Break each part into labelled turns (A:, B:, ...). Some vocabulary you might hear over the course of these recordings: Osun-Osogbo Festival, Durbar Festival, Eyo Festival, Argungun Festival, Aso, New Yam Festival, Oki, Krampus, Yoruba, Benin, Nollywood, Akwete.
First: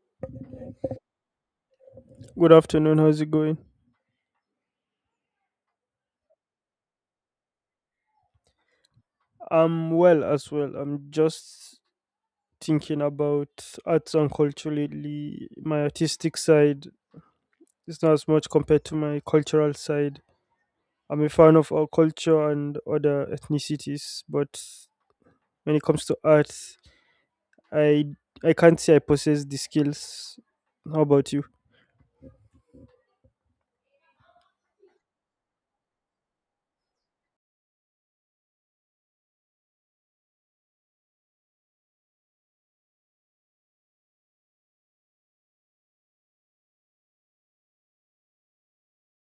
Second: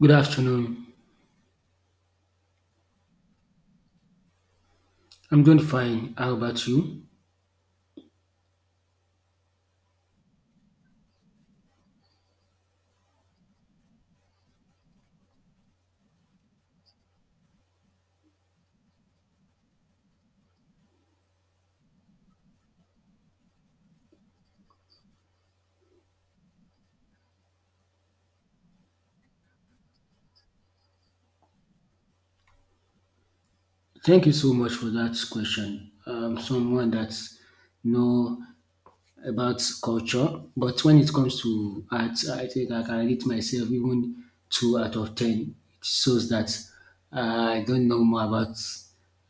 A: Good afternoon.
B: Good afternoon. How's it going?
A: I'm doing fine. How about you?
B: I'm well as well. I'm just thinking about arts and culturally my artistic side. Is not as much compared to my cultural side. I'm a fan of our culture and other ethnicities, but when it comes to art, I I can't say I possess the skills. How about you?
A: Thank you so much for that question. Someone that know about culture, but when it comes to art, I think I can rate myself even two out of ten. It shows that I don't know more about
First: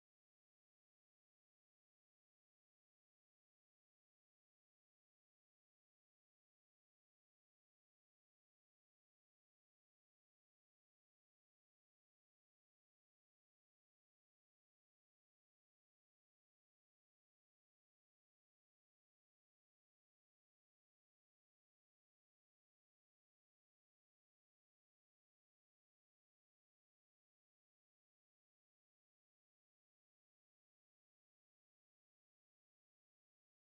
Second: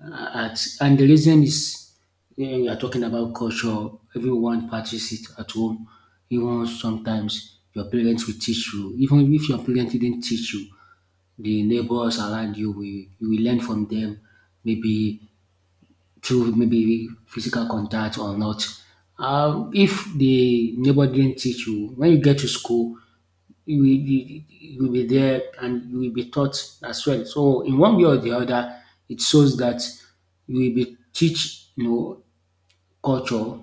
A: art, and the reason is when we are talking about culture, everyone practices it at home. Even sometimes your parents will teach you, even if your parents didn't teach you the neighbors around you will learn from them maybe through maybe physical contact or not. If the neighbor didn't teach you, when you get to school, you will be there and you will be taught as well. So in one way or the other, it shows that you will be teach culture,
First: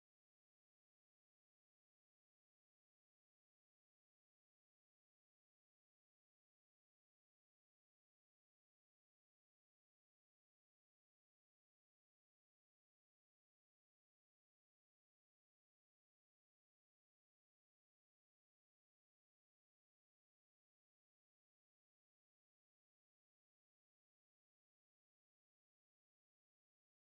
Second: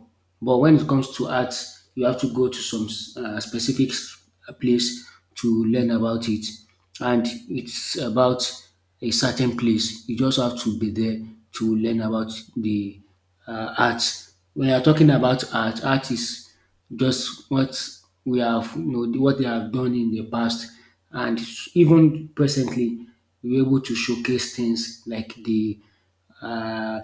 A: but when it comes to art, you have to go to some specific place to learn about it. And it's about a certain place. You just have to be there to learn about the art. When you are talking about art, art is just what we have, you know, what they have done in the past, and even presently, we're able to showcase things like uh,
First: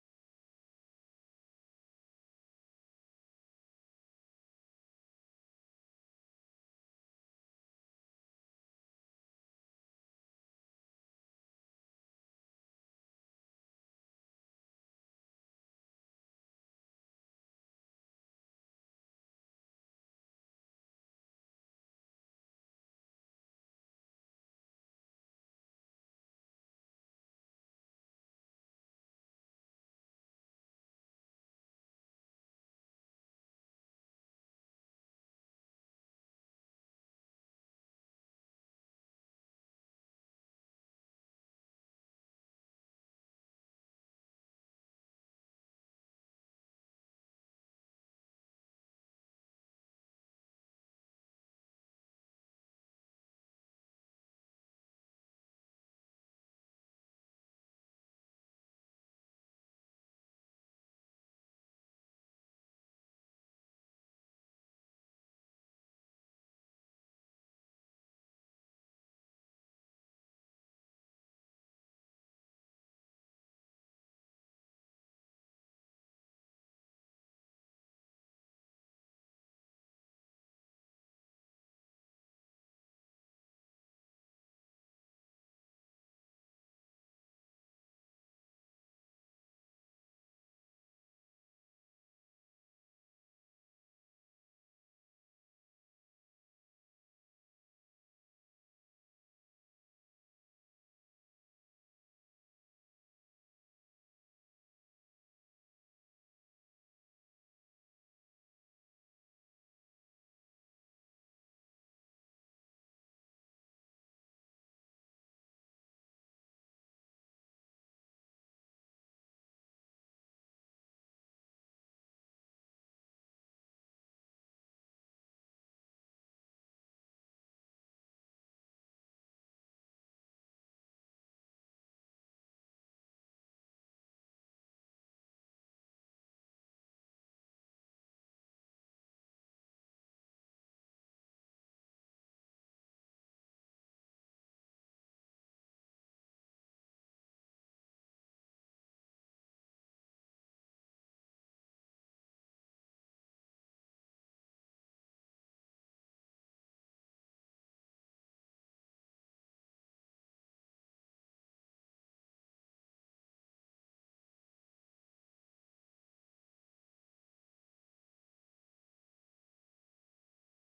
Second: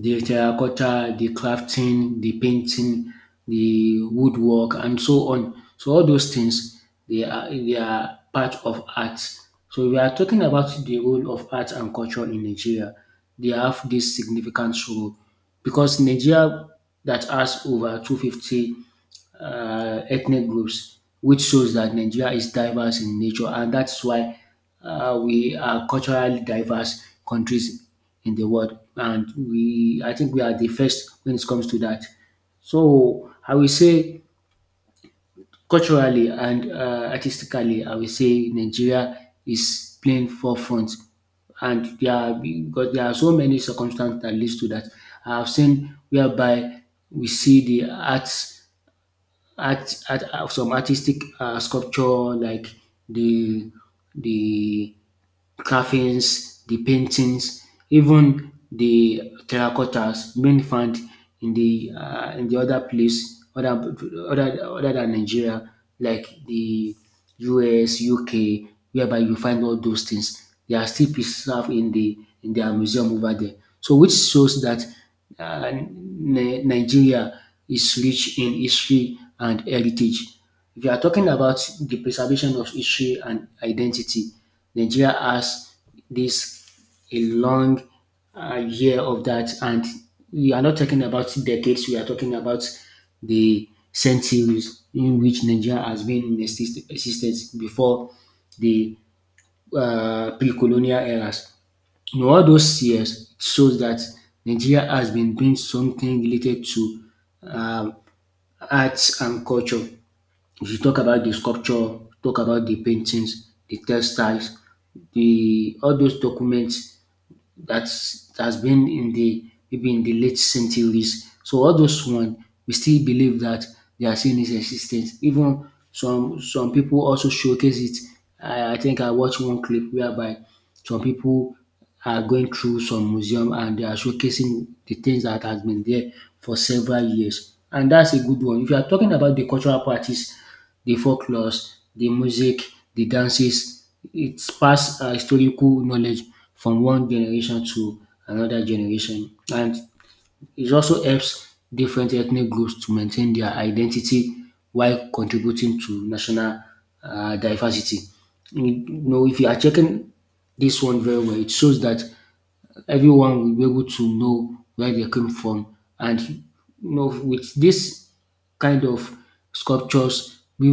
A: the terracotta, the crafting, the painting, the woodwork, and so on. So all those things they are part of art. So we are talking about the role of art and culture in Nigeria. They have this significant role because Nigeria that has over 250 ethnic groups, which shows that Nigeria is diverse in nature, and that's why we are culturally diverse countries in the world, and we I think we are the first when it comes to that. So I will say culturally and artistically, I will say Nigeria is playing forefront, and there are because there are so many circumstances that leads to that. I have seen whereby we see the arts art, art some artistic sculpture like the the carvings, the paintings, even the terracottas being found in the other place other than Nigeria, like the US, UK, whereby you find all those things. They are still preserved in the in their museum over there. So which shows that uh, Nigeria is rich in history and heritage. If you are talking about the preservation of history and identity, Nigeria has this a long year of that. And we are not talking about decades, we are talking about the centuries in which Nigeria has been in existence before the pre colonial eras. In all those years, it shows that Nigeria has been doing something related to um, arts and culture. If you talk about the sculpture, talk about the paintings, the textiles, the all those documents that's been in the maybe in the late centuries. So all those one we still believe that they are still in its existence. Even some people also showcase it. I think I watched one clip whereby some people are going through some museum and they are showcasing the things that has been there for several years. And that's a good one. If you are talking about the cultural practice, the folklores, the music, the dances. It pass historical knowledge from one generation to another generation, and it also helps different ethnic groups to maintain their identity while contributing to national diversity. You know, if you are checking this one very well, it shows that everyone will be able to know where they came from. And you know, with this kind of sculptures, we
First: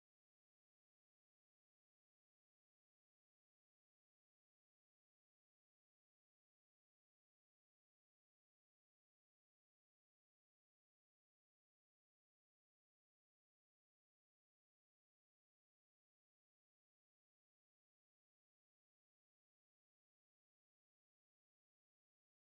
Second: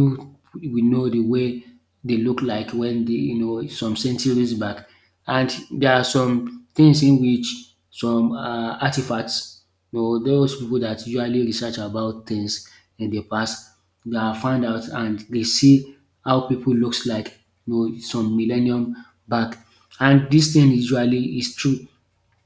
A: we know the way they look like when they you know some centuries back. And there are some things in which some artifacts, you know, those people that usually research about things in the past, they are find out and they see how people looks like you know some millennium back and this thing usually is true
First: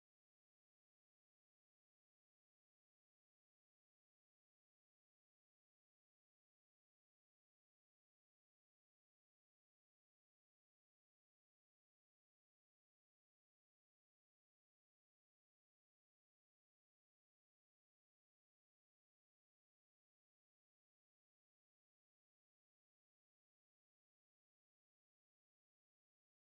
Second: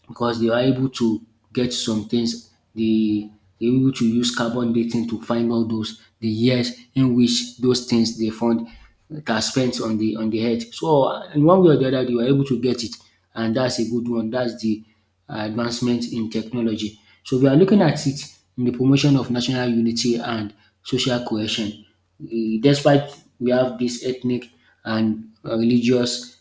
A: because they were able to get some things. They were able to use carbon dating to find all those the years in which those things they found that are spent on the earth. So in one way or the other, they were able to get it, and that's a good one. That's the advancement in technology. So we are looking at it in the promotion of national unity and social cohesion. Despite we have this ethnic and religious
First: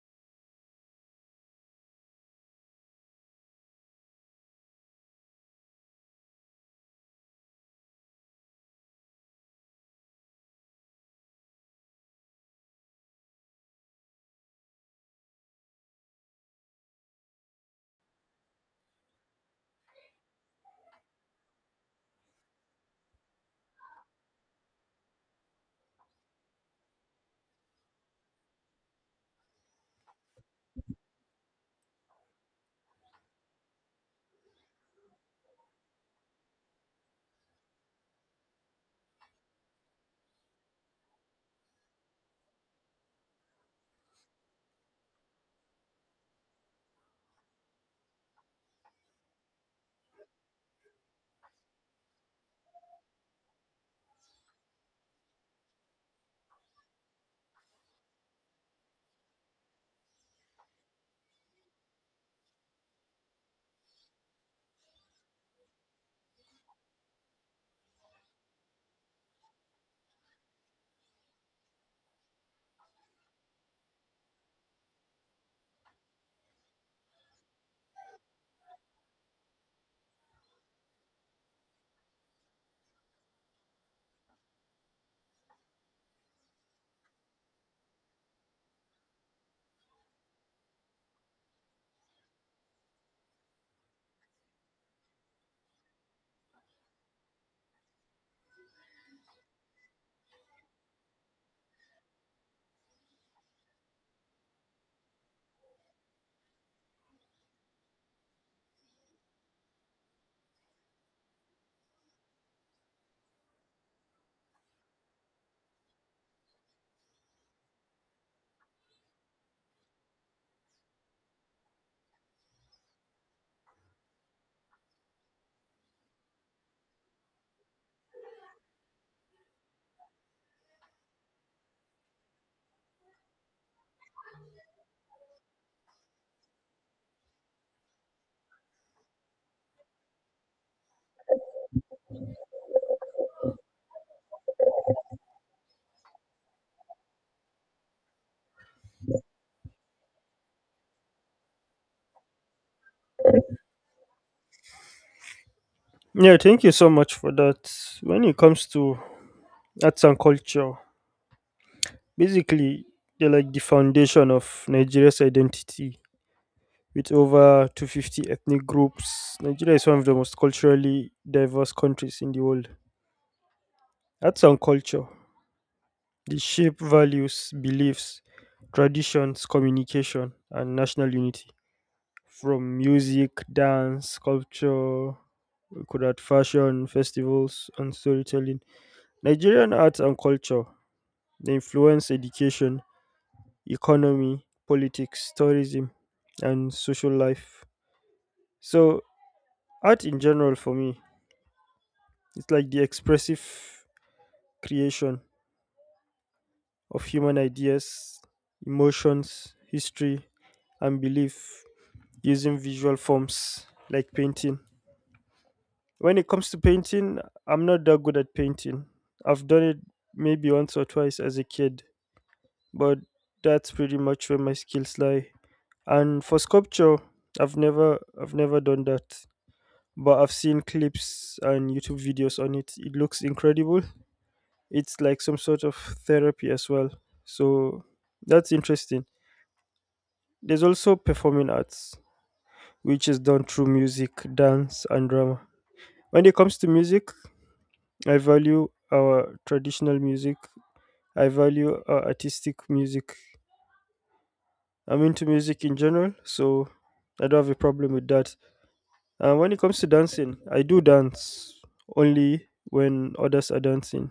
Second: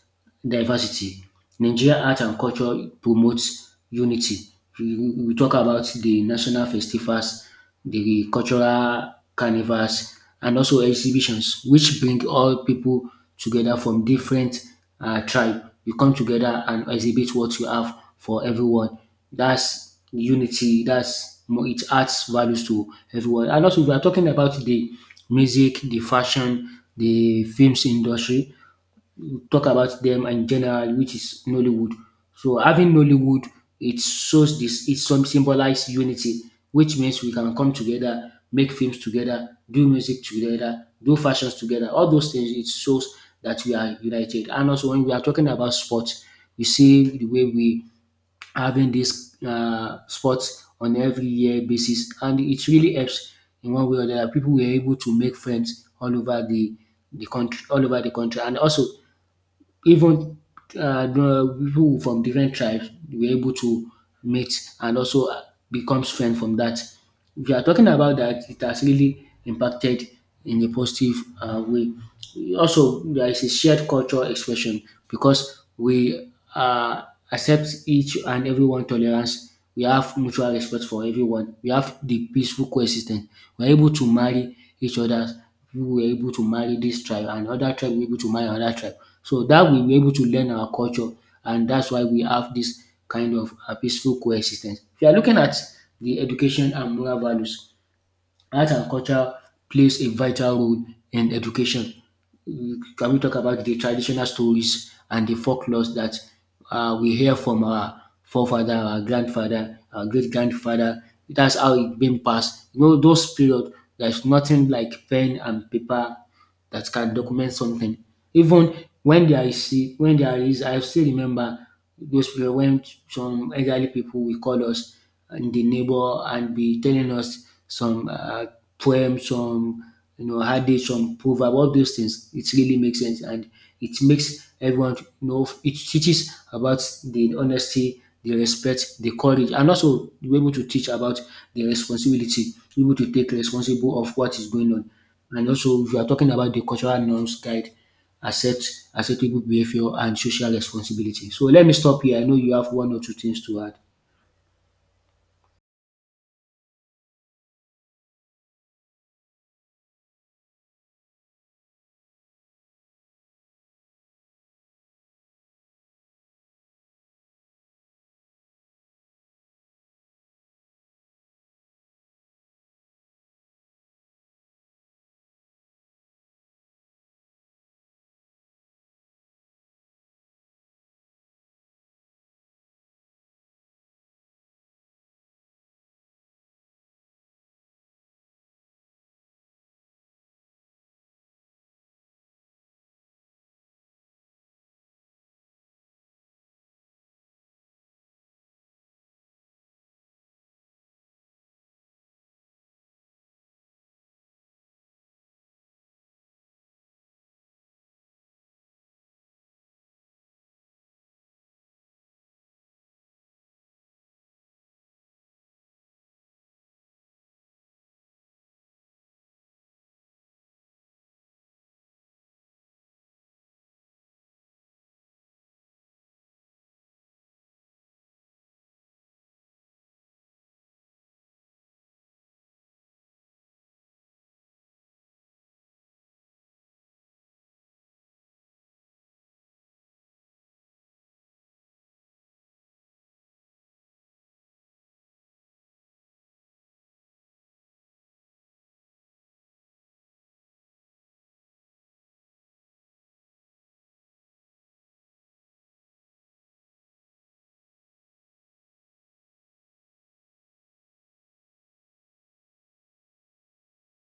A: diversity. Nigeria art and culture promotes unity. We you talk about the national festivals, the cultural carnivals, and also exhibitions, which bring all people together from different tribe. You come together and exhibit what you have for everyone. That's unity. That's it adds values to everyone. And also, we are talking about the music, the fashion, the films industry, talk about them in general, which is Nollywood. So having Nollywood, it shows it some symbolize unity, which means we can come together, make films together, do music together, do fashions together. All those things, it shows that we are united. And also when we are talking about sports, you see the way we having this sports on every year basis, and it really helps in one way or the other. People were able to make friends all over the country, and also even the people from different tribes were able to meet and also become friends from that. If you are talking about that, it has really impacted in a positive way. Also, there is a shared cultural expression because we accept each and everyone tolerance. We have mutual respect for everyone. We have the peaceful coexistence. We're able to marry each other we were able to marry this tribe and other tribe were able to marry another tribe. So that we were able to learn our culture and that's why we have this kind of peaceful coexistence. If you are looking at the education and moral values, art and culture plays a vital role in education. Can we talk about the traditional stories and the folklores that we hear from our forefather, our grandfather, our great grandfather? That's how it been passed. You know, those period, there's nothing like pen and paper that can document something. Even when there is I still remember those period when some elderly people will call us in the neighbor and be telling us some poem, some you know adage, some proverb, all those things. It really makes sense and it makes everyone to know it teaches about the honesty, the respect, the courage, and also be able to teach about the responsibility, be able to take responsible of what is going on. And also, if you are talking about the cultural norms guide, accept acceptable behavior and social responsibility. So let me stop here. I know you have one or two things to add.
B: Yeah, thank you so much for that. When it comes to arts and culture, basically they're like the foundation of Nigeria's identity. With over 250 ethnic groups, Nigeria is one of the most culturally diverse countries in the world. Arts and culture, they shape values, beliefs, traditions, communication, and national unity. From music, dance, sculpture, we could add fashion, festivals, and storytelling. Nigerian arts and culture, they influence education, economy, politics, tourism, and social life. So art in general for me, it's like the expressive creation of human ideas, emotions, history, and belief using visual forms like painting. When it comes to painting, I'm not that good at painting. I've done it maybe once or twice as a kid, but that's pretty much where my skills lie. And for sculpture, I've never done that, but I've seen clips and YouTube videos on it. It looks incredible. It's like some sort of therapy as well. So that's interesting. There's also performing arts, which is done through music, dance, and drama. When it comes to music, I value our traditional music, I value our artistic music. I'm into music in general, so I don't have a problem with that. And when it comes to dancing, I do dance only when others are dancing.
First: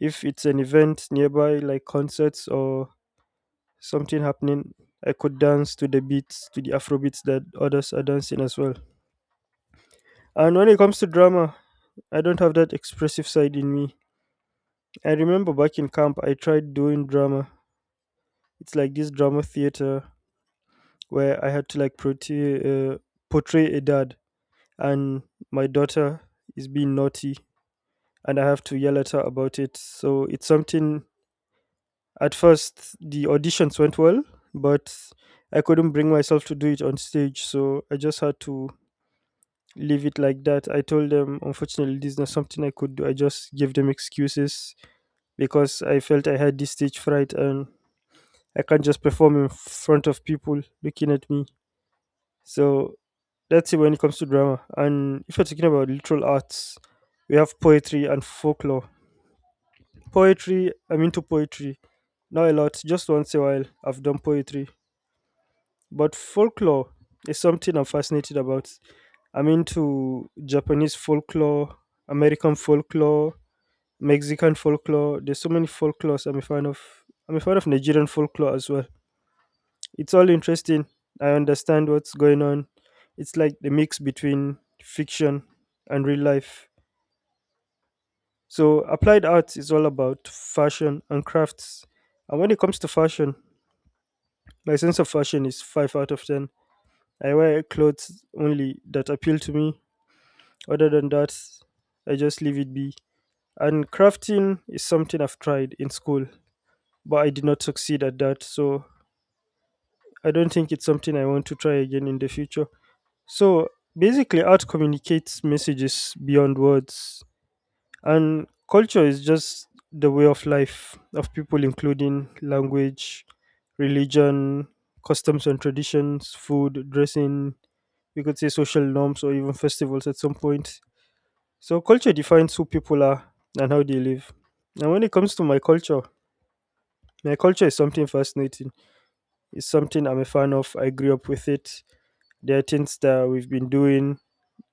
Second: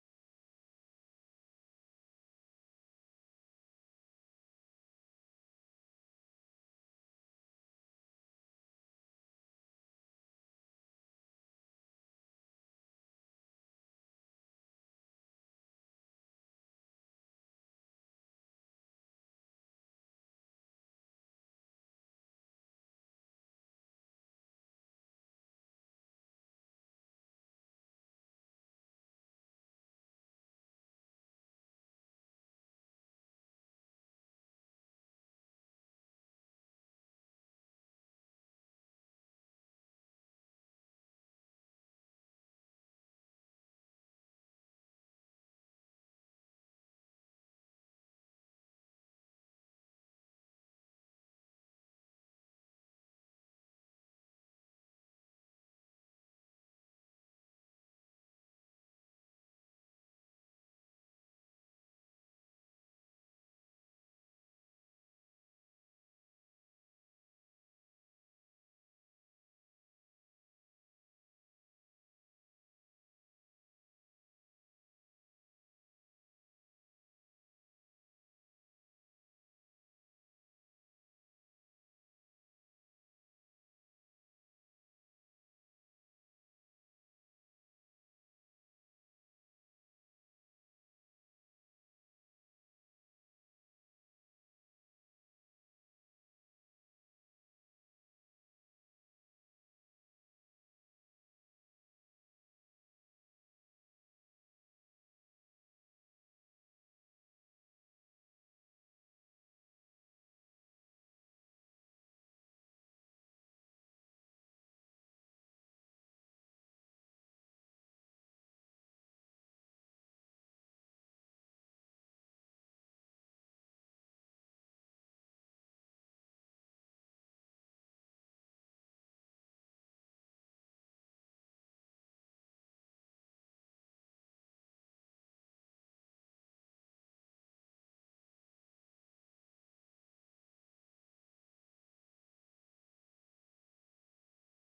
B: If it's an event nearby, like concerts or something happening. I could dance to the beats, to the Afro beats that others are dancing as well. And when it comes to drama, I don't have that expressive side in me. I remember back in camp, I tried doing drama. It's like this drama theater where I had to like portray, uh, portray a dad, and my daughter is being naughty, and I have to yell at her about it. So it's something. At first, the auditions went well, but I couldn't bring myself to do it on stage, so I just had to leave it like that. I told them, unfortunately, this is not something I could do. I just gave them excuses because I felt I had this stage fright and I can't just perform in front of people looking at me. So that's it when it comes to drama. And if you're talking about literal arts, we have poetry and folklore. Poetry, I'm into poetry. Not a lot, just once a while I've done poetry. But folklore is something I'm fascinated about. I'm into Japanese folklore, American folklore, Mexican folklore. There's so many folklores I'm a fan of. I'm a fan of Nigerian folklore as well. It's all interesting. I understand what's going on. It's like the mix between fiction and real life. So applied arts is all about fashion and crafts. And when it comes to fashion, my sense of fashion is 5 out of 10. I wear clothes only that appeal to me. Other than that, I just leave it be. And crafting is something I've tried in school, but I did not succeed at that. So I don't think it's something I want to try again in the future. So basically, art communicates messages beyond words, and culture is just the way of life of people, including language, religion, customs and traditions, food, dressing, we could say social norms, or even festivals at some point. So culture defines who people are and how they live. And when it comes to my culture is something fascinating. It's something I'm a fan of. I grew up with it. There are things that we've been doing.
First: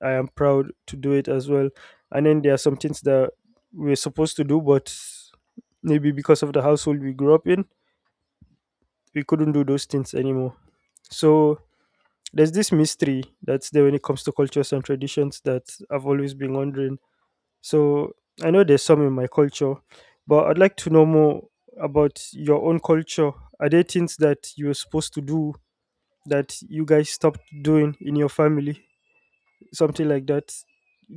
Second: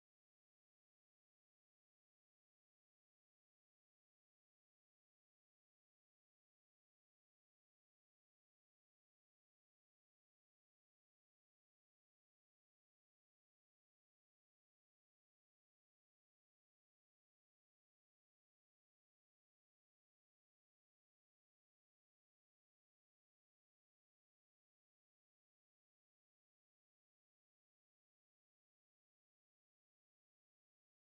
B: I am proud to do it as well. And then there are some things that we're supposed to do, but maybe because of the household we grew up in, we couldn't do those things anymore. So there's this mystery that's there when it comes to cultures and traditions that I've always been wondering. So I know there's some in my culture, but I'd like to know more about your own culture. Are there things that you were supposed to do that you guys stopped doing in your family? Something like that.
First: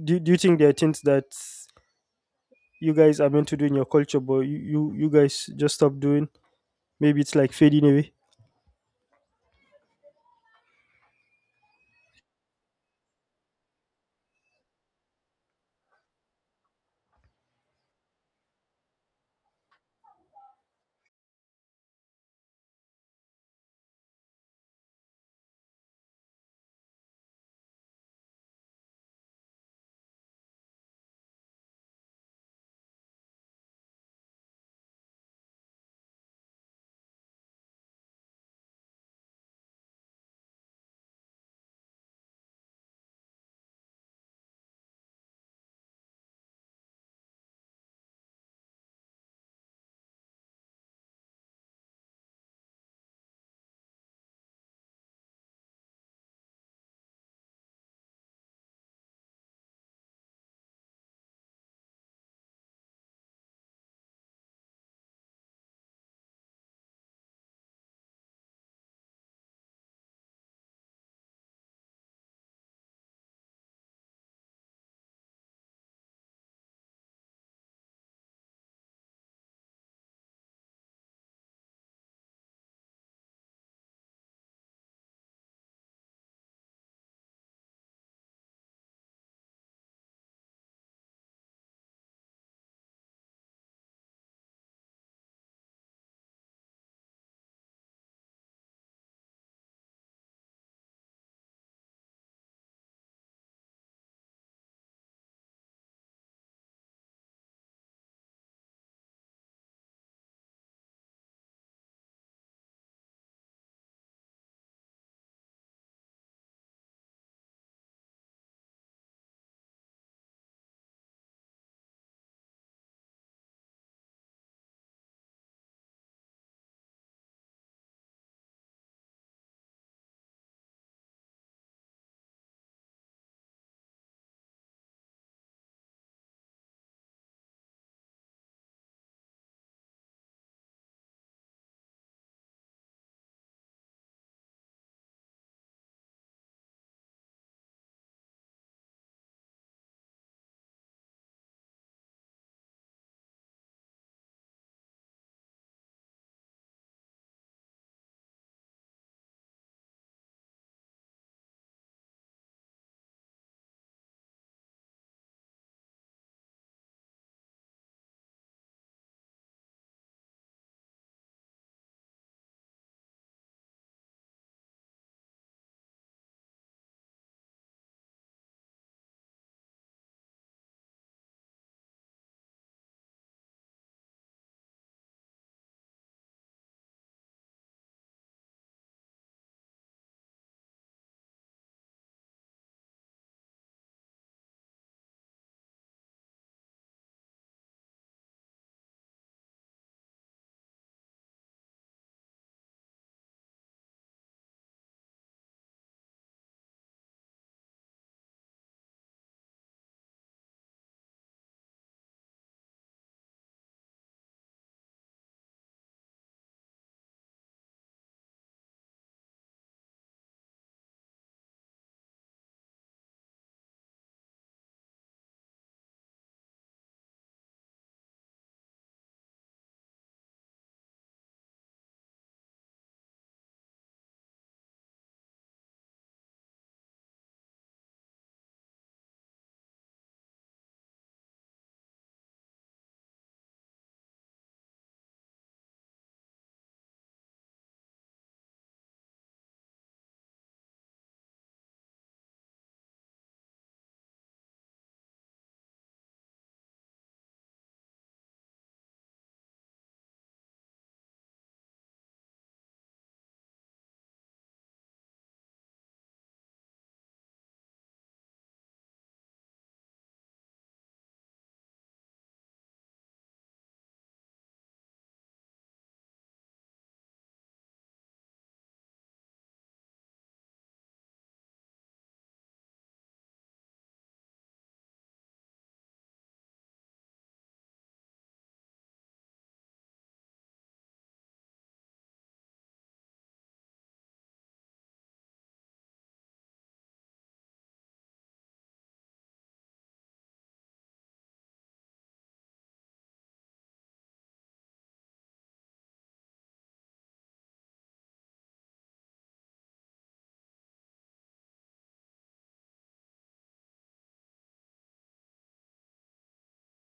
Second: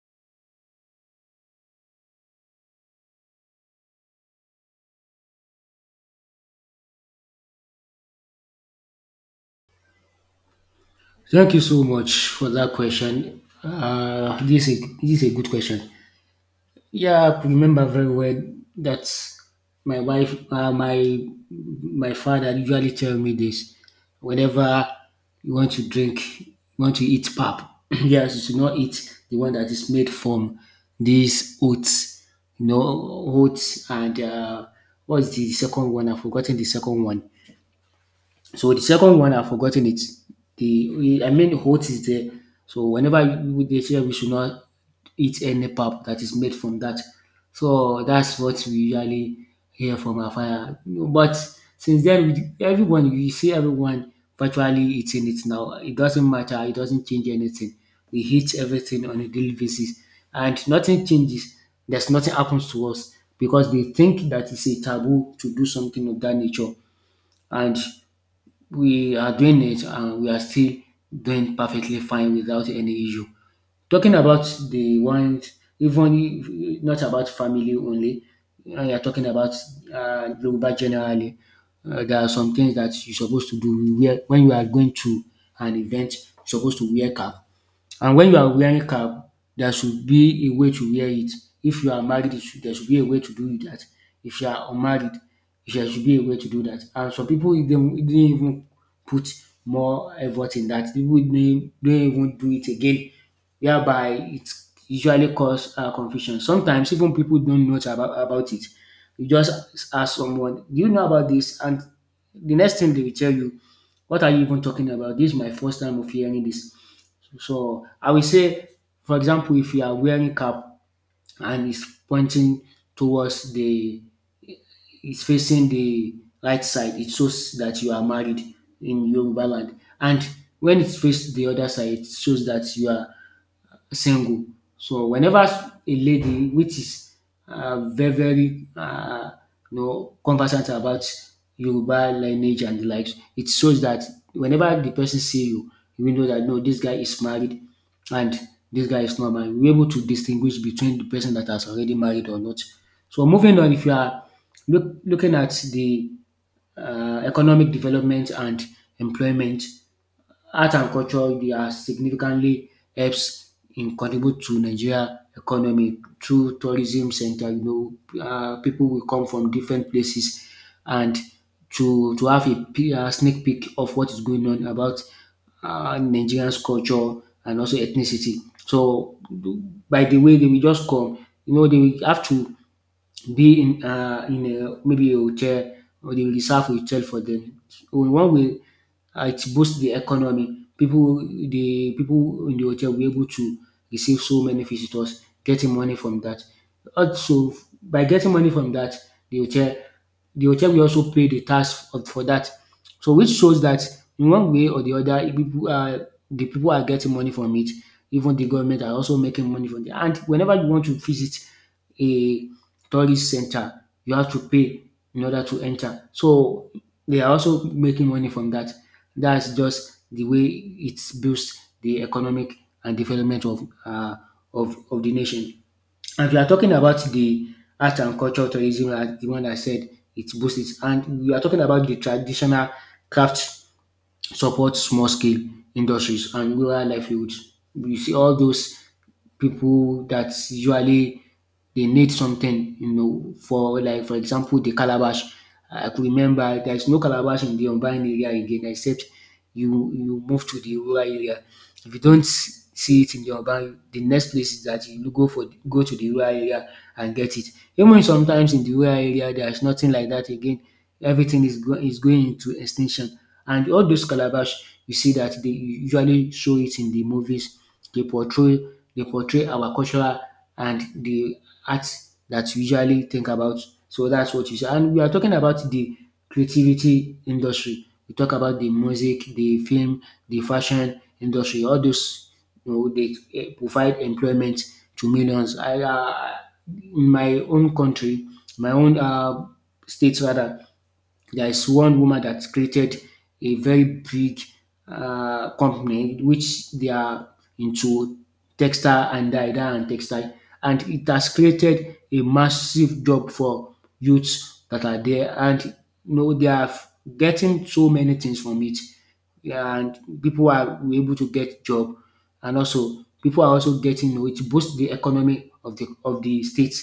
B: Do you think there are things that you guys are meant to do in your culture but you guys just stop doing, maybe it's like fading away?
A: Thank you so much for that question. This is a good question. Yeah, I could remember very well that my wife, my my father usually tell me this. Whenever you want to drink, you want to eat pap, yes, you should not eat the one that is made from these oats, you know, oats and what's the second one? I've forgotten the second one. So the second one, I've forgotten it. The I mean, oats is there. So they say we should not eat any pap that is made from that. So that's what we usually hear from our father. But since then, everyone you see everyone virtually eating it now. It doesn't matter. It doesn't change anything. We eat everything on a daily basis, and nothing changes. There's nothing happens to us because they think that it's a taboo to do something of that nature, and we are doing it and we are still doing perfectly fine without any issue. Talking about the ones, even if not about family only, and you're talking about Yoruba generally, there are some things that you're supposed to do. When you are going to an event, you're supposed to wear cap. And when you are wearing cap, there should be a way to wear it. If you are married, it should there should be a way to do that. If you are unmarried, there should be a way to do that. And some people they didn't even put more effort in that. People didn't, do not even do it again, whereby it usually cause confusion. Sometimes even people don't know about it. You just ask someone, "Do you know about this?" And the next thing they will tell you, "What are you even talking about? This is my first time of hearing this." So I will say, for example, if you are wearing cap and it's pointing towards it's facing the right side, it shows that you are married in Yoruba land. And when it's faced the other side, it shows that you are single. So whenever a lady which is very very conversant about Yoruba lineage and the likes, it shows that whenever the person see you, you will know that no, this guy is married and this guy is not married. We're able to distinguish between the person that has already married or not. So moving on, if you are looking at the economic development and employment, art and culture dey are significantly helps in contribute to Nigeria economy through tourism center, pipu will come from different places and to have a a sneak peak of what is going on about Nigerians culture and also ethnicity. So by de way dey will just come, you know, dey will have to be in a maybe a hotel or dey will reserve a hotel for dem. So in one way it boosts the economy. The people in the hotel will be able to receive so many visitors, getting money from that. Also, by getting money from that, the hotel, the hotel will also pay the tax for that. So, which shows that in one way or the other, if people are the people are getting money from it. Even the government are also making money from it. And whenever you want to visit a tourist center, you have to pay in order to enter. So they are also making money from that. That's just the way it boosts the economic and development of of the nation. And if you are talking about the art and culture tourism, as the one I said, it boosts it. And we are talking about the traditional craft support small scale industries and rural livelihoods. You see all those people that usually they need something, you know, for like for example the calabash. I could remember there's no calabash in the urban area again except you move to the rural area. If you don't see it in the urban, the next place is that you go to the rural area and get it. Even sometimes in the rural area there's nothing like that again. Everything is is going into extinction. And all those calabash you see that they usually show it in the movies. They portray they portray our cultural and the art that we usually think about. So that's what you say. And we are talking about the creativity industry. We talk about the music, the film, the fashion industry. All those, you know, they eh, provide employment to millions. In my own country, my own state rather, there is one woman that created a very big company which they are into textile and dye dye, and textile, and it has created a massive job for youths that are there, and you know they are getting so many things from it, and people are able to get job, and also people are also getting, you know, it boosts the economy of the state,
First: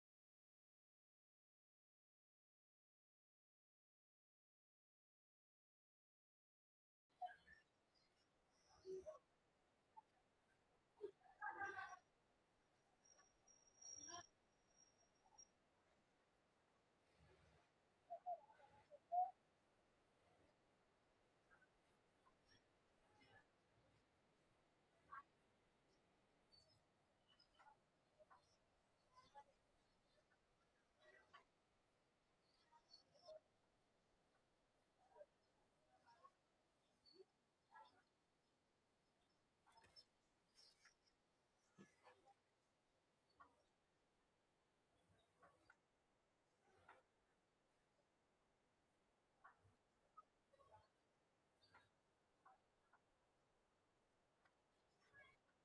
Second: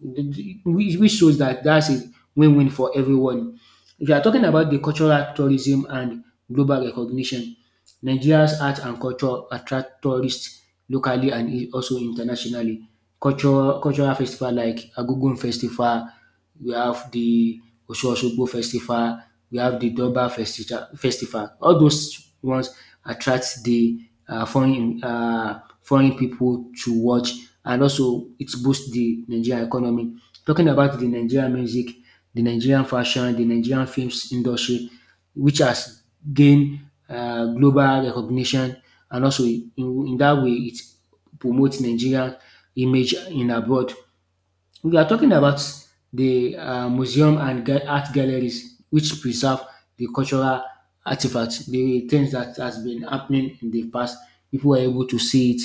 A: which shows that that's a win-win for everyone. If you are talking about the cultural tourism and global recognition, Nigeria's art and culture attract tourists locally and also internationally. Culture Cultural festival like Argungun Festival, we have the Osun-Osogbo Festival, we have the Durbar Festival. All those ones attract the foreign foreign pipu to watch and also it boost the Nigerian economy. Talking about the Nigerian music, the Nigerian fashion, the Nigerian films industry which has gained global recognition and also in that way it promotes Nigerian image in abroad. We are talking about the museum and art galleries which preserve the cultural artifacts, the things that has been happening in the past. People were able to see it,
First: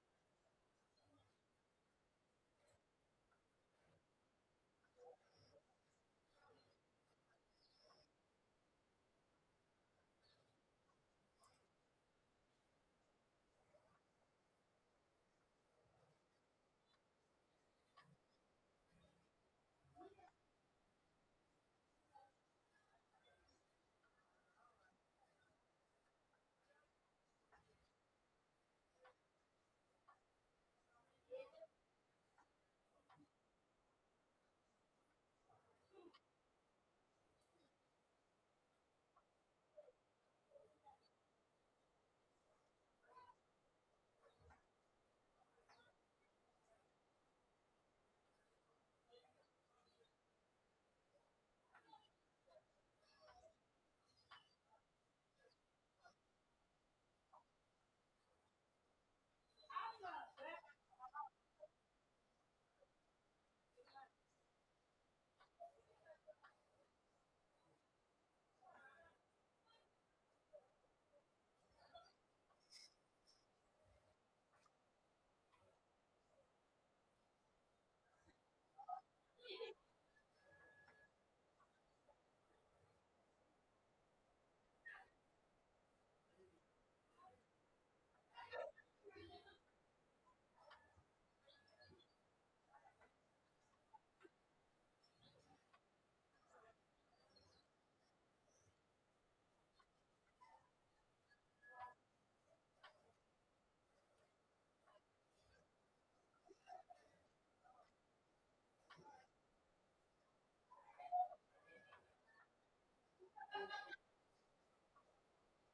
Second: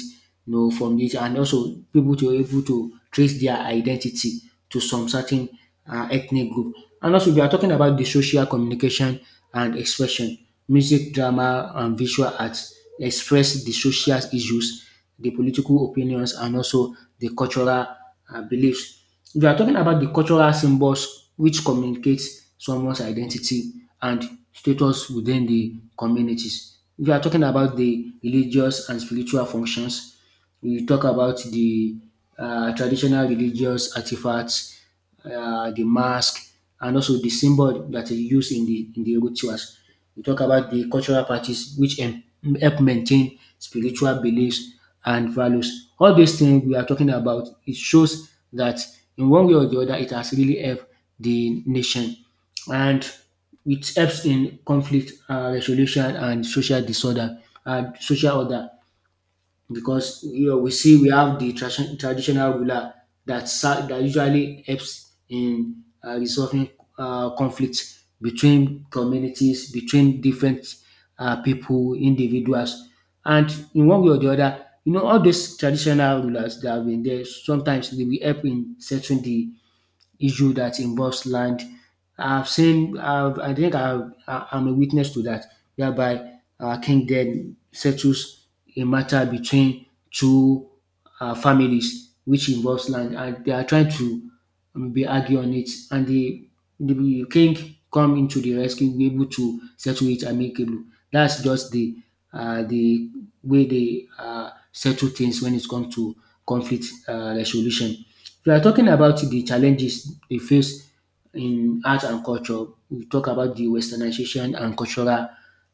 A: you know, from this, and also people to able to trace their identity to some certain ethnic group. And also, we are talking about the social communication and expression. Music, drama, and visual arts express the social issues, the political opinions, and also the cultural beliefs. We are talking about the cultural symbols which communicates someone's identity and status within the communities. We are talking about the religious and spiritual functions. We talk about the traditional religious artifacts, the mask, and also the symbol that is used in the rituals. We talk about the cultural practice which help maintain spiritual beliefs and values. All these things we are talking about, it shows that in one way or the other, it has really helped the nation, and it helps in conflict resolution and social disorder and social order because you know we see we have traditional ruler that usually helps in resolving conflicts between communities, between different people individuals, and in one way or the other, you know, all those traditional rulers that have been there sometimes they will help in settling the issue that involves land. I think I'm a witness to that, whereby a king then settles a matter between two families which involves land, and they are trying to be argue on it, and the king come into the rescue, be able to settle it amicably. That's just the uh, the way they settle things when it comes to conflict resolution. If you are talking about de challenges dey face in art and culture, we talk about de westernization and cultural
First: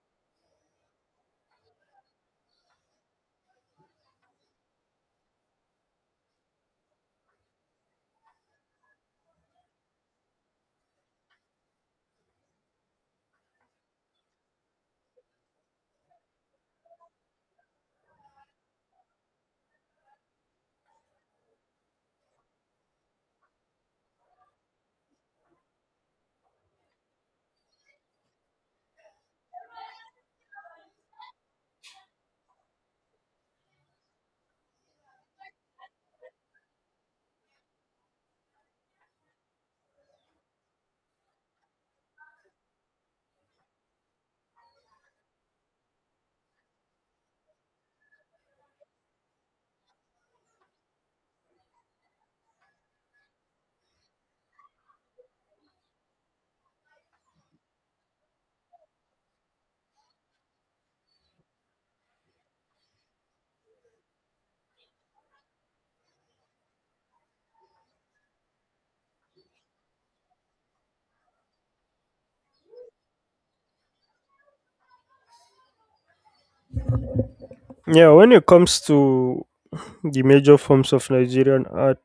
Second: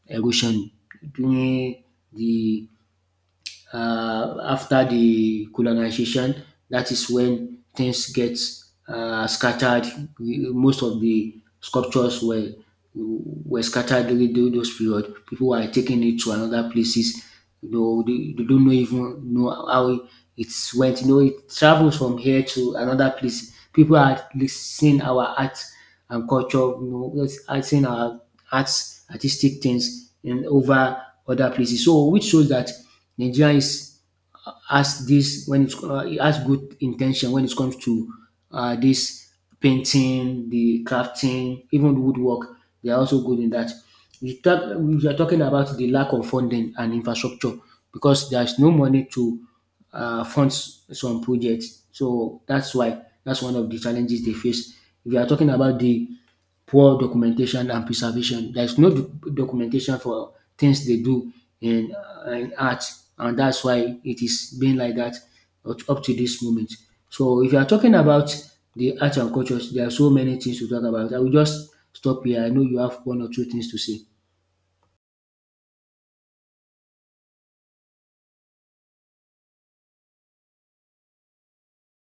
A: erosion during de after the colonization, that is when things get scattered. Most of the sculptures were scattered during those period. People were taking it to another places. You know, they don't know even know how it went. You know, it travels from here to another place. People are seeing our art and culture. You know, are seeing our artistic things in over other places. So, which shows that Nigeria is has this when it has good intention when it comes to this painting, the crafting, even woodwork. They are also good in that. We are talking about the lack of funding and infrastructure because there is no money to fund some projects. So that's why that's one of the challenges they face. If you are talking about the poor documentation and preservation. There is no documentation for things they do in, in art, and that's why it is being like that up to this moment. So, if you are talking about the arts and cultures, there are so many things to talk about. I will just stop here. I know you have one or two things to say.
B: Yeah, when it comes to the major forms of Nigerian art,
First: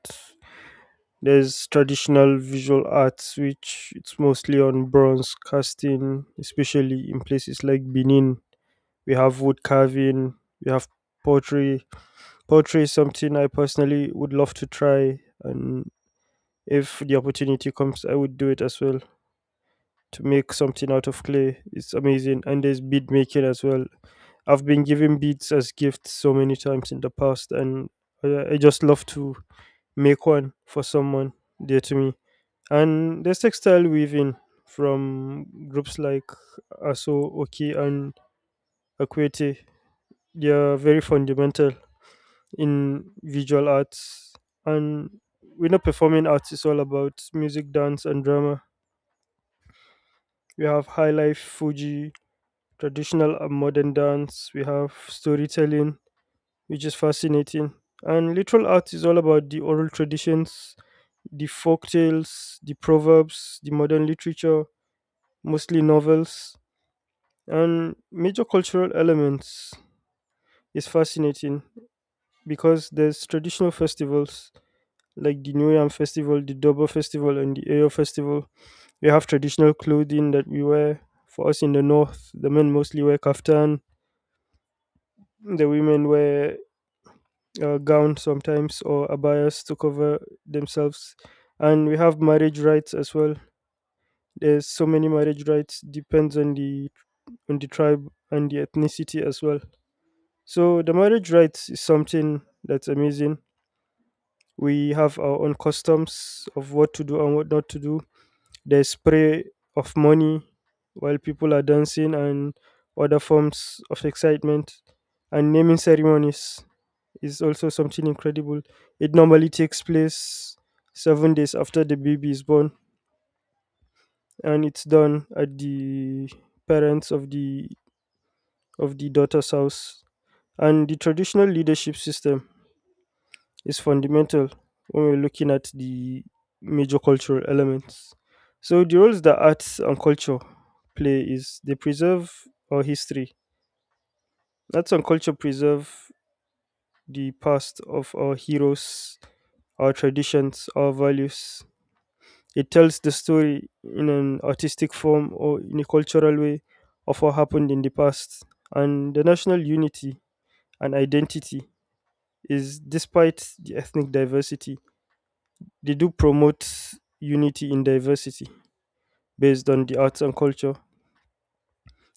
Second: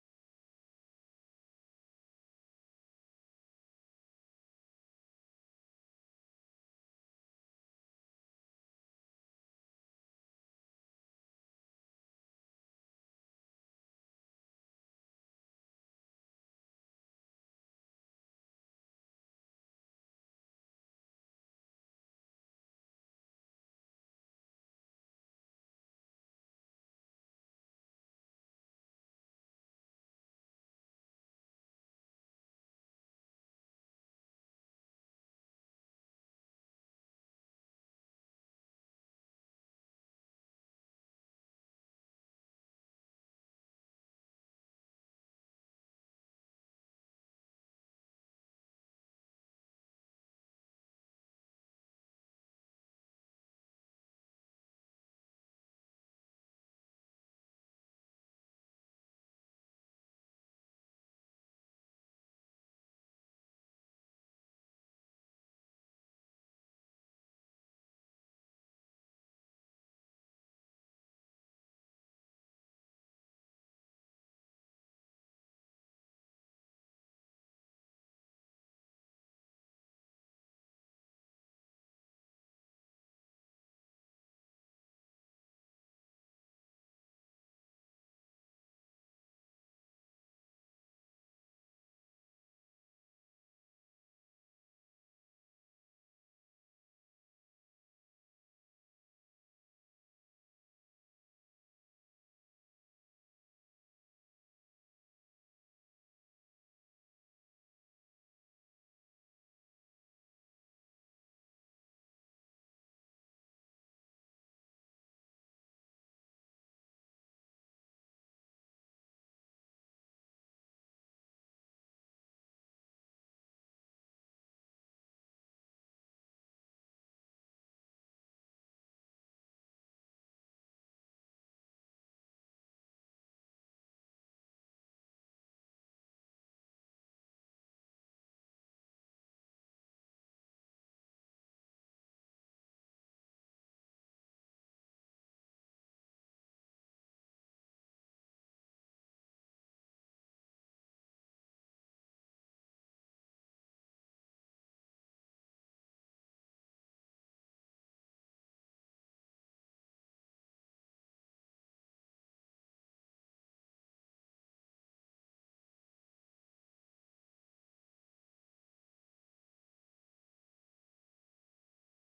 B: there's traditional visual arts which it's mostly on bronze casting especially in places like Benin. We have wood carving, we have pottery. Poetry is something I personally would love to try, and if the opportunity comes, I would do it as well. To make something out of clay, it's amazing, and there's bead making as well. I've been given beads as gifts so many times in the past, and I just love to make one for someone dear to me. And there's textile weaving from groups like Aso, Oki, and Akwete. They are very fundamental in visual arts. And we're not performing arts, it's all about music, dance, and drama. We have high life, Fuji, traditional and modern dance, we have storytelling, which is fascinating. And literal art is all about the oral traditions, the folk tales, the proverbs, the modern literature, mostly novels, and major cultural elements is fascinating because there's traditional festivals like the New Yam Festival, the Durbar Festival, and the Eyo Festival. We have traditional clothing that we wear. For us in the north, the men mostly wear kaftan, the women wear gowns sometimes or abayas to cover themselves. And we have marriage rites as well. There's so many marriage rites, depends on the tribe and the ethnicity as well. So the marriage rites is something that's amazing. We have our own customs of what to do and what not to do. There's spray of money while people are dancing and other forms of excitement. And naming ceremonies is also something incredible. It normally takes place 7 days after the baby is born, and it's done at the parents of the daughter's house. And the traditional leadership system is fundamental when we're looking at the major cultural elements. So the roles that arts and culture play is they preserve our history. Arts and culture preserve the past of our heroes, our traditions, our values. It tells the story in an artistic form or in a cultural way of what happened in the past. And the national unity and identity is despite the ethnic diversity, they do promote unity in diversity based on the arts and culture.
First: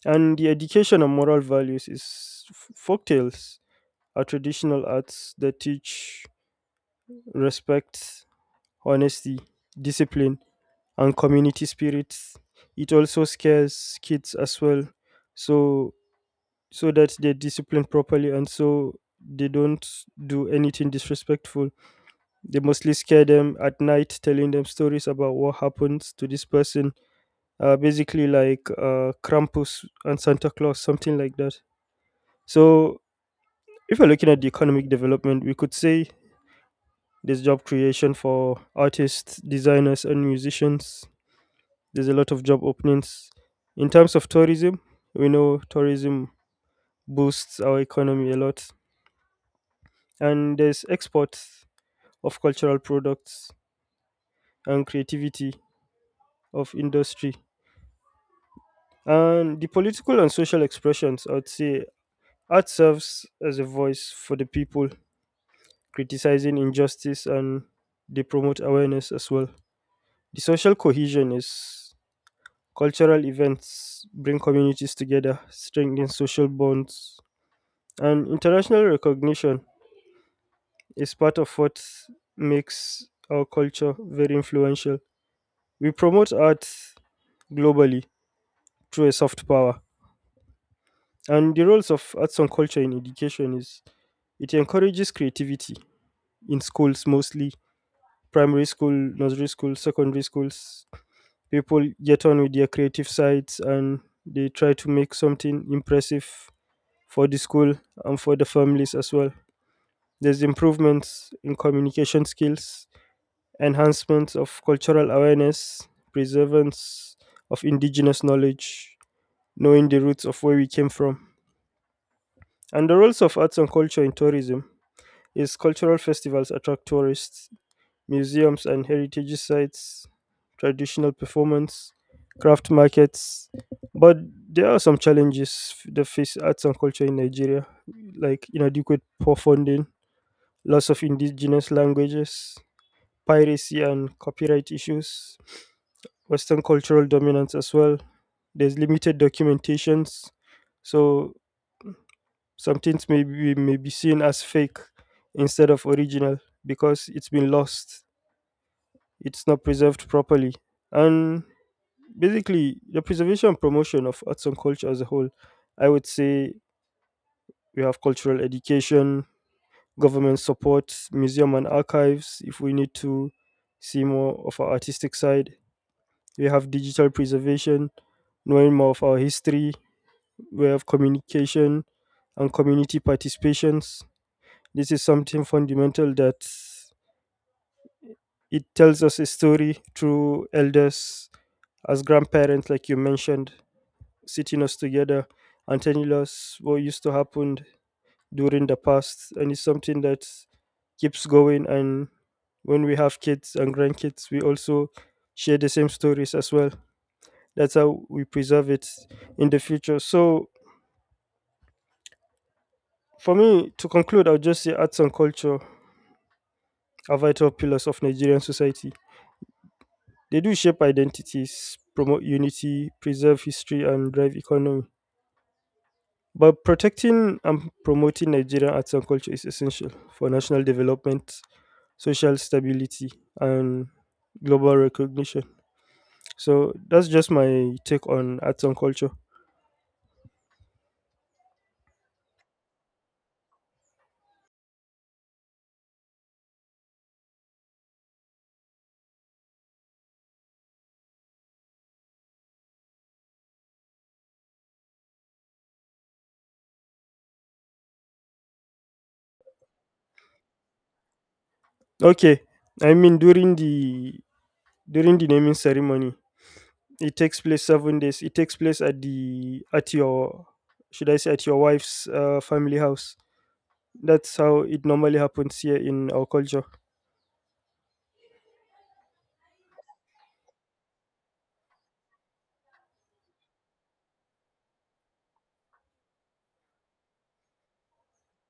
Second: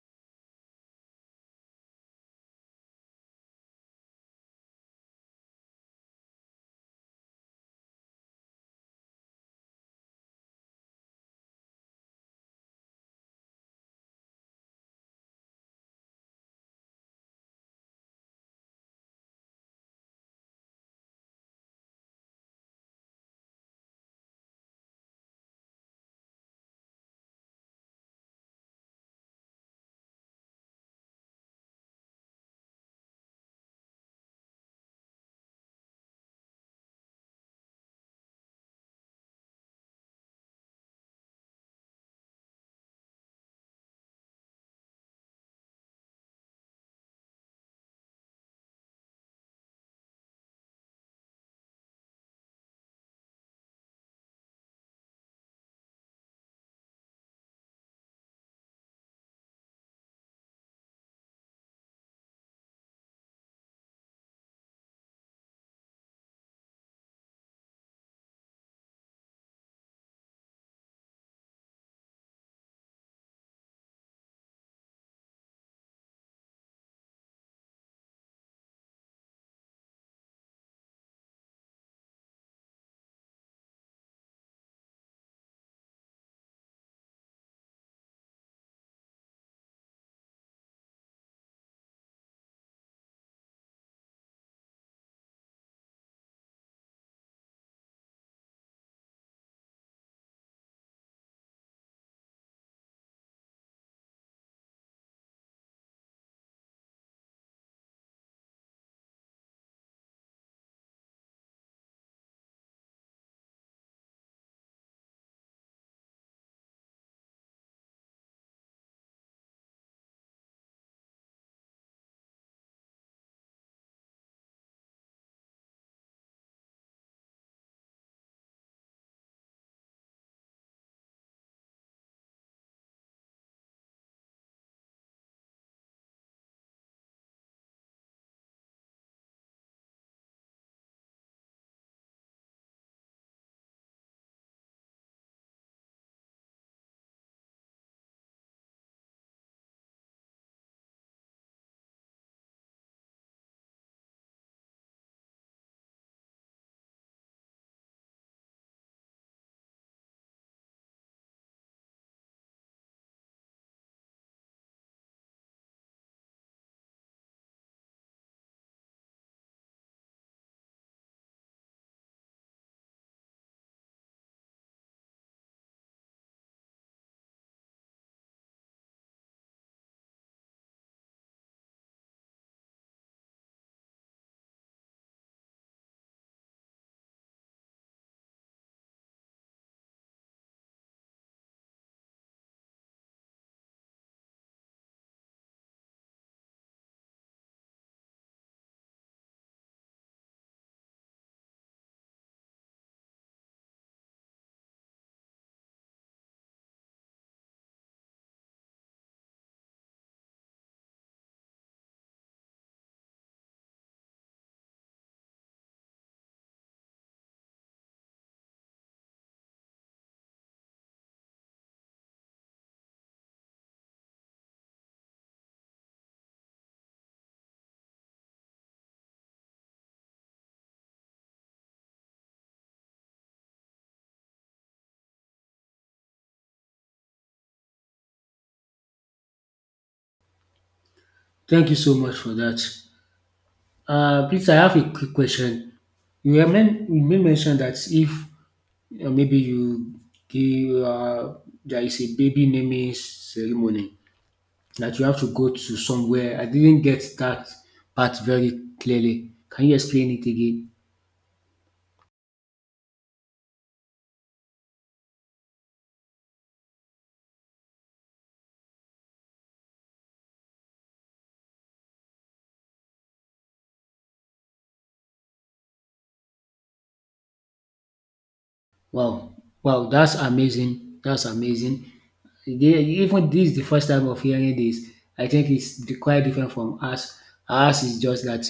B: And the education and moral values is folktales are traditional arts that teach respect, honesty, discipline, and community spirit. It also scares kids as well, so so that they're disciplined properly and so they don't do anything disrespectful. They mostly scare them at night, telling them stories about what happens to this person, basically like Krampus and Santa Claus, something like that. So if we're looking at the economic development, we could say there's job creation for artists, designers, and musicians. There's a lot of job openings. In terms of tourism, we know tourism boosts our economy a lot, and there's exports of cultural products and creativity of industry. And the political and social expressions, I would say, art serves as a voice for the people criticizing injustice, and they promote awareness as well. The social cohesion is cultural events bring communities together, strengthen social bonds, and international recognition is part of what makes our culture very influential. We promote art globally through a soft power, and the roles of arts and culture in education is it encourages creativity in schools, mostly primary school, nursery school, secondary schools, people get on with their creative sides and they try to make something impressive for the school and for the families as well. There's improvements in communication skills, enhancements of cultural awareness, preservance of indigenous knowledge, knowing the roots of where we came from. And the roles of arts and culture in tourism is cultural festivals attract tourists, museums and heritage sites, traditional performance, craft markets. But there are some challenges that face arts and culture in Nigeria, like inadequate poor funding, loss of indigenous languages, piracy and copyright issues, Western cultural dominance as well. There's limited documentations, so some things may be seen as fake instead of original because it's been lost, it's not preserved properly. And basically, the preservation and promotion of arts and culture as a whole, I would say we have cultural education, government support, museum and archives, if we need to see more of our artistic side. We have digital preservation, knowing more of our history. We have communication and community participations. This is something fundamental that it tells us a story through elders as grandparents, like you mentioned, sitting us together and telling us what used to happen during the past. And it's something that keeps going. And when we have kids and grandkids, we also share the same stories as well. That's how we preserve it in the future. So for me, to conclude, I'll just say arts and culture are vital pillars of Nigerian society. They do shape identities, promote unity, preserve history, and drive economy. But protecting and promoting Nigerian arts and culture is essential for national development, social stability, and global recognition. So that's just my take on arts and culture.
A: Thank you so much for that. Please, I have a quick question. You made mention that if maybe you give there is a baby naming ceremony, that you have to go to somewhere. I didn't get that part very clearly. Can you explain it again?
B: Okay, I mean during the naming ceremony, it takes place 7 days. It takes place at the at your, should I say at your wife's family house. That's how it normally happens here in our culture.
A: Wow, wow, that's amazing. That's amazing. They, even this is the first time of hearing this. I think quite different from us. Ours is just that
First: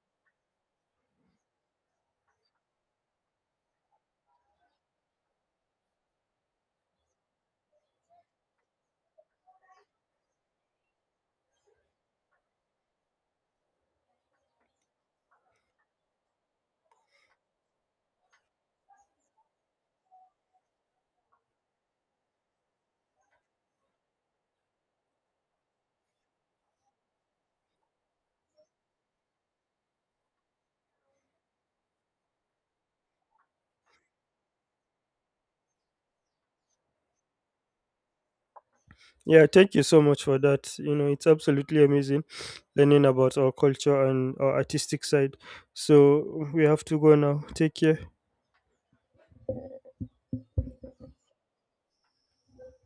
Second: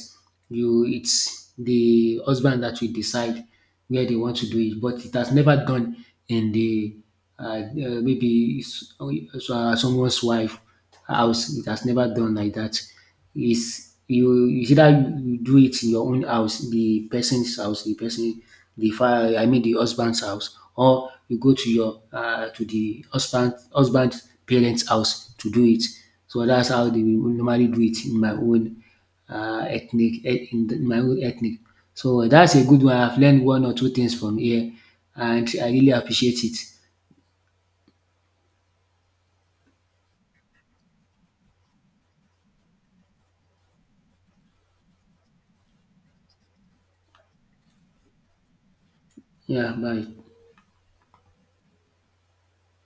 A: you it's the husband that will decide where they want to do it, but it has never done in the uh, maybe someone's wife house. It has never done like that. Is you is either you do it in your own house, the person's house, the fa I mean the husband's house, or you go to your to the husband parents house to do it. So that's how they will normally do it in my own ethnic eh, in the- my own ethnic. So that's a good one. I've learned one or two things from here and I really appreciate it.
B: Yeah, thank you so much for that. You know, it's absolutely amazing learning about our culture and our artistic side. So we have to go now. Take care.
A: Yeah, bye.